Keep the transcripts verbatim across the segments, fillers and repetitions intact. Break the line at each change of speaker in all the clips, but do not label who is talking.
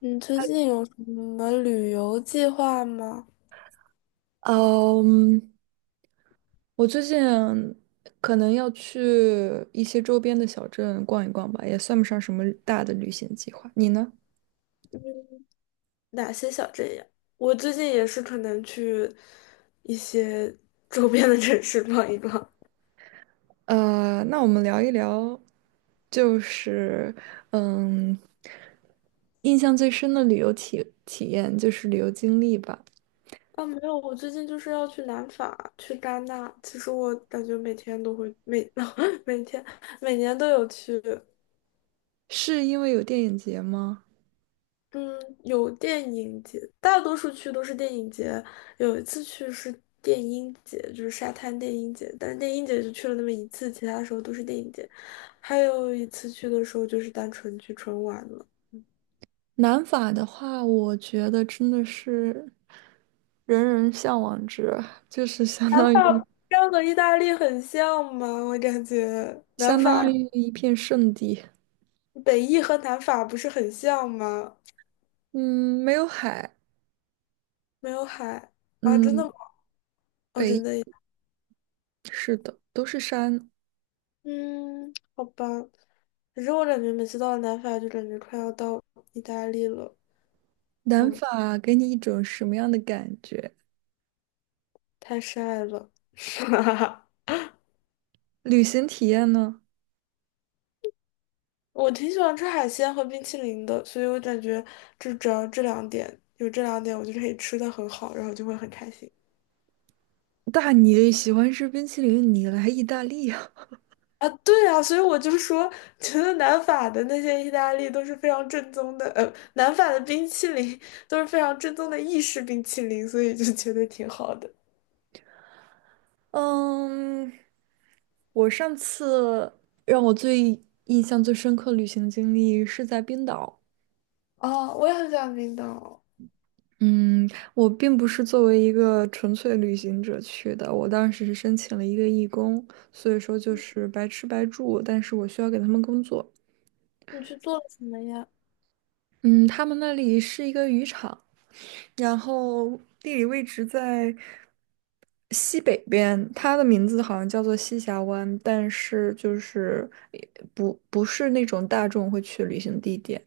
你最近有什么旅游计划吗？
嗯，我最近可能要去一些周边的小镇逛一逛吧，也算不上什么大的旅行计划。你呢？
哪些小镇呀？我最近也是可能去一些 周边的城市逛一逛。
呃，那我们聊一聊，就是嗯，印象最深的旅游体体验就是旅游经历吧。
啊，没有，我最近就是要去南法，去戛纳。其实我感觉每天都会每 每天每年都有去。
是因为有电影节吗？
嗯，有电影节，大多数去都是电影节。有一次去是电音节，就是沙滩电音节，但是电音节就去了那么一次，其他时候都是电影节。还有一次去的时候就是单纯去纯玩了。
南法的话，我觉得真的是人人向往之，就是相当于
这样和意大利很像吗？我感觉南
相
法、
当于一片圣地。
北意和南法不是很像吗？
嗯，没有海，
没有海。啊，真的吗？
嗯，
哦，真的，
北是的，都是山。
嗯，好吧。可是我感觉每次到了南法，就感觉快要到意大利了。
南
嗯。
法给你一种什么样的感觉？
太晒了。
旅行体验呢？
我挺喜欢吃海鲜和冰淇淋的，所以我感觉就只要这两点，有这两点，我就可以吃的很好，然后就会很开心。
大你喜欢吃冰淇淋，你来意大利啊？
啊，对啊，所以我就说，觉得南法的那些意大利都是非常正宗的，呃，南法的冰淇淋都是非常正宗的意式冰淇淋，所以就觉得挺好的。
嗯，我上次让我最印象最深刻旅行经历是在冰岛。
哦，我也很想欢冰岛。
嗯，我并不是作为一个纯粹旅行者去的，我当时是申请了一个义工，所以说就是白吃白住，但是我需要给他们工作。
你去做了什么呀？
嗯，他们那里是一个渔场，然后地理位置在西北边，它的名字好像叫做西峡湾，但是就是也不不是那种大众会去旅行地点，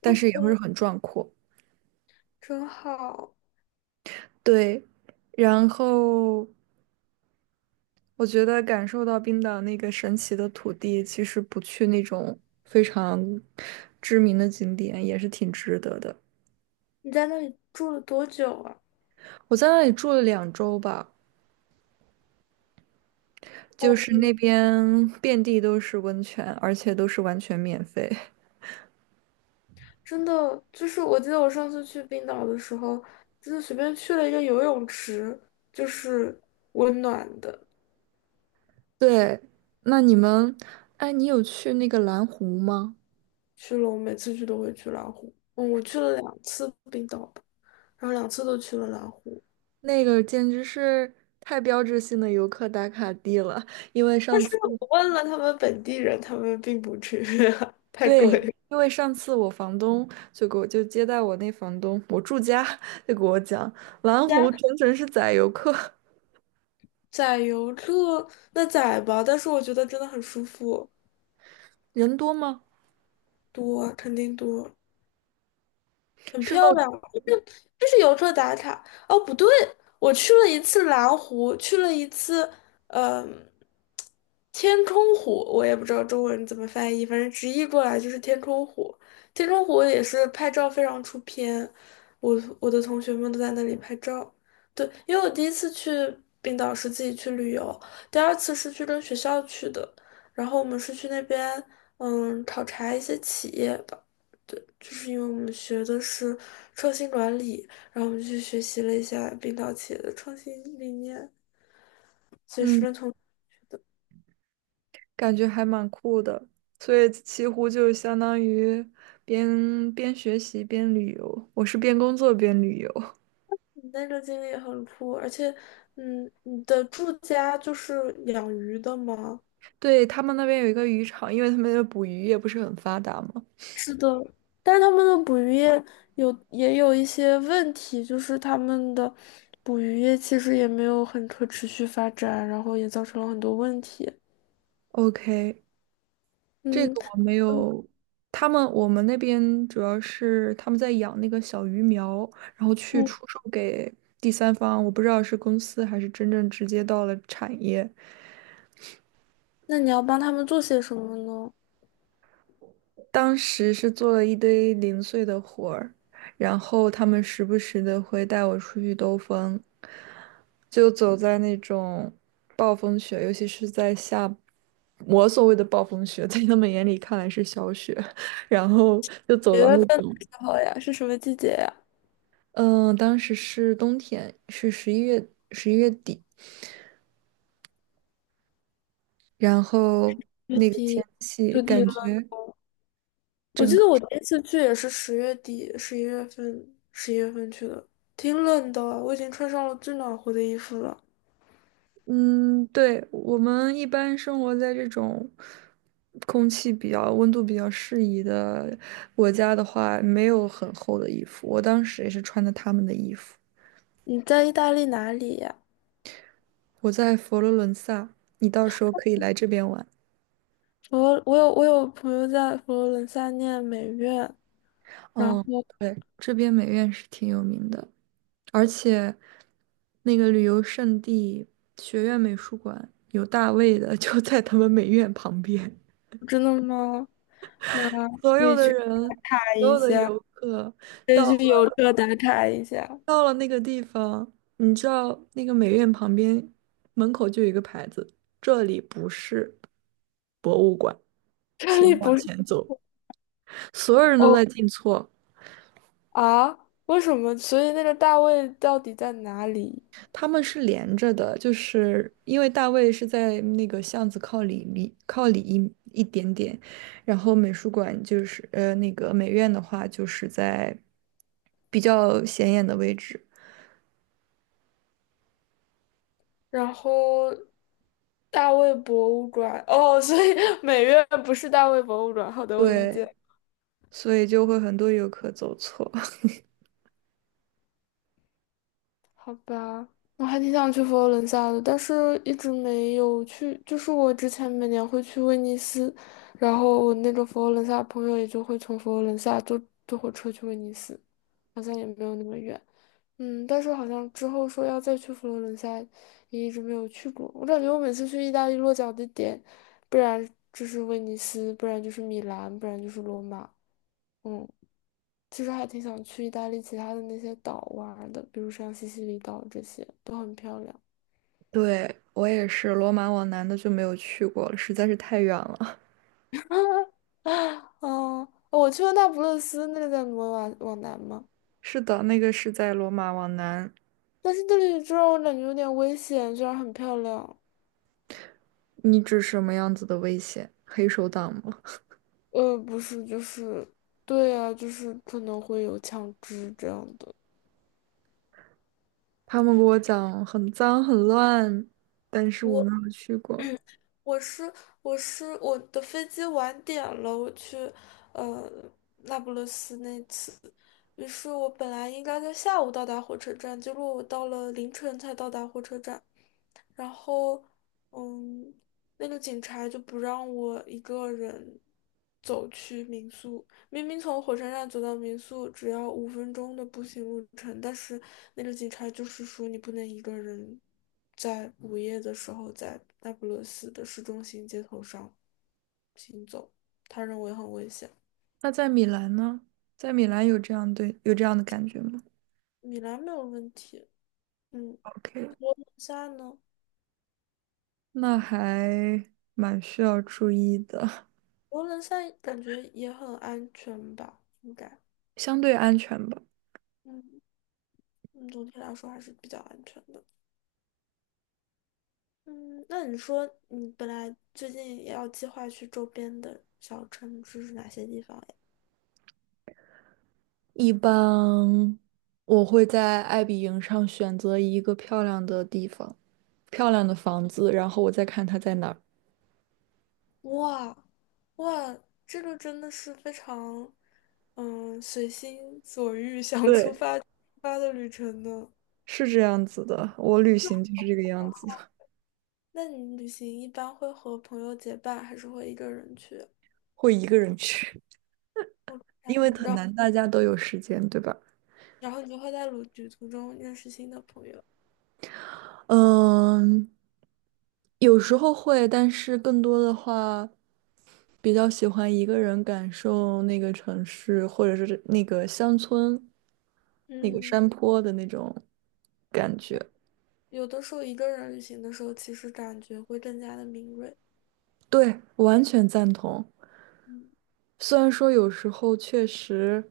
但是也会很壮阔。
真好。
对，然后我觉得感受到冰岛那个神奇的土地，其实不去那种非常知名的景点也是挺值得的。
你在那里住了多久啊？
我在那里住了两周吧。就是那边遍地都是温泉，而且都是完全免费。
真的，就是我记得我上次去冰岛的时候，就是随便去了一个游泳池，就是温暖的。
对，那你们，哎，你有去那个蓝湖吗？
去了，我每次去都会去蓝湖。嗯，我去了两次冰岛吧，然后两次都去了蓝湖。
那个简直是太标志性的游客打卡地了。因为
但
上
是
次，
我问了他们本地人，他们并不去，太
对，
贵了。
因为上次我房东就给我就接待我那房东，我住家就给我讲，蓝湖
加
整整是宰游客，
载游客那载吧，但是我觉得真的很舒服，
人多吗？
多肯定多。很
是
漂
露天。
亮，就是就是游客打卡。哦，不对，我去了一次蓝湖，去了一次，嗯、天空湖，我也不知道中文怎么翻译，反正直译过来就是天空湖。天空湖也是拍照非常出片，我我的同学们都在那里拍照。对，因为我第一次去冰岛是自己去旅游，第二次是去跟学校去的，然后我们是去那边，嗯，考察一些企业吧。对，就是因为我们学的是创新管理，然后我们去学习了一下冰岛企业的创新理念。
嗯感觉还蛮酷的。所以西湖就相当于边边学习边旅游，我是边工作边旅游。
你那个经历也很酷，而且，嗯，你的住家就是养鱼的吗？
对，他们那边有一个渔场，因为他们的捕鱼业不是很发达嘛。
是的，但是他们的捕鱼业有也有一些问题，就是他们的捕鱼业其实也没有很可持续发展，然后也造成了很多问题。
OK，这
嗯
个我没有。他们我们那边主要是他们在养那个小鱼苗，然后去
嗯，
出售给第三方，我不知道是公司还是真正直接到了产业。
那你要帮他们做些什么呢？
当时是做了一堆零碎的活儿，然后他们时不时的会带我出去兜风，就走在那种暴风雪，尤其是在下，我所谓的暴风雪，在他们眼里看来是小雪，然后就
九
走到那
月份
种，
好呀？是什么季节呀？
嗯，当时是冬天，是十一月十一月底，然后
月
那个
底
天气
就底
感
了。
觉。
我记得我第一次去也是十月底、十一月份、十一月份去的，挺冷的，我已经穿上了最暖和的衣服了。
嗯，对，我们一般生活在这种空气比较、温度比较适宜的国家的话，没有很厚的衣服。我当时也是穿的他们的衣服。
你在意大利哪里呀？
我在佛罗伦萨，你到时候可以来这边玩。
我我有我有朋友在佛罗伦萨念美院，然后
嗯，对，这边美院是挺有名的，而且那个旅游胜地学院美术馆有大卫的，就在他们美院旁边。
真的吗？那
所
可
有
以
的
去
人，
看
所
一
有的
下，
游客。
可以
到。
去邮车打卡一下。
到了那个地方，你知道那个美院旁边门口就有一个牌子，这里不是博物馆，
这
请
里
往
不是
前走。所有人都
哦。
在进错，
啊？为什么？所以那个大卫到底在哪里？
他们是连着的，就是因为大卫是在那个巷子靠里里靠里一一点点，然后美术馆就是呃那个美院的话就是在比较显眼的位置，
然后大卫博物馆，哦，所以 美院不是大卫博物馆。好的，我理
对，
解。
所以就会很多游客走错。
好吧，我还挺想去佛罗伦萨的，但是一直没有去。就是我之前每年会去威尼斯，然后我那个佛罗伦萨朋友也就会从佛罗伦萨坐坐火车去威尼斯，好像也没有那么远。嗯，但是好像之后说要再去佛罗伦萨，也一直没有去过。我感觉我每次去意大利落脚的点，不然就是威尼斯，不然就是米兰，不然就是罗马。嗯，其实还挺想去意大利其他的那些岛玩儿的，比如像西西里岛这些都很漂亮。
对，我也是，罗马往南的就没有去过了，实在是太远了。
嗯，我去过那不勒斯，那个在罗马往南嘛，
是的，那个是在罗马往南。
但是那里就让我感觉有点危险，虽然很漂亮。
你指什么样子的危险？黑手党吗？
呃，不是，就是，对啊，就是可能会有枪支这样的。
他们给我讲很脏很乱，但是我
我。
没有去过。
我是我是我的飞机晚点了，我去呃那不勒斯那次，于是我本来应该在下午到达火车站，结果我到了凌晨才到达火车站。然后，嗯，那个警察就不让我一个人走去民宿。明明从火车站走到民宿只要五分钟的步行路程，但是那个警察就是说你不能一个人在午夜的时候在那不勒斯的市中心街头上行走，他认为很危险。
那在米兰呢？在米兰有这样对，有这样的感觉吗
米兰没有问题，嗯，
？OK，
现在呢？
那还蛮需要注意的，
佛罗伦萨感觉也很安全吧，应该。
相对安全吧。
嗯。嗯，总体来说还是比较安全的。嗯，那你说你本来最近也要计划去周边的小城市是哪些地方呀？
一般我会在爱彼迎上选择一个漂亮的地方，漂亮的房子，然后我再看它在哪儿。
哇，哇，这个真的是非常，嗯，随心所欲 想出
对，
发就出发的旅程呢。
是这样子的，我旅行就是这个样子，
那你旅行一般会和朋友结伴，还是会一个人去？
会一个人去，
我然
因为很
后
难大家都有时间，对吧？
然后你就会在旅旅途中认识新的朋友。
嗯，有时候会，但是更多的话，比较喜欢一个人感受那个城市，或者是那个乡村、那个
嗯，
山坡的那种感觉。
有的时候一个人旅行的时候，其实感觉会更加的敏锐。
对，完全赞同。
嗯，
虽然说有时候确实，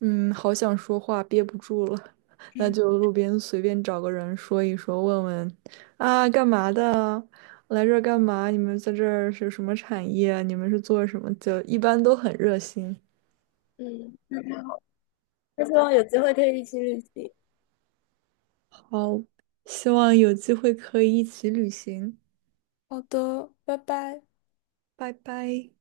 嗯，好想说话憋不住了，那
嗯，
就路边随便找个人说一说，问问啊，干嘛的啊？来这儿干嘛？你们在这儿是什么产业？你们是做什么？就一般都很热心。
嗯，
好，希望有机会可以一起旅行。
好的，拜拜。
拜拜。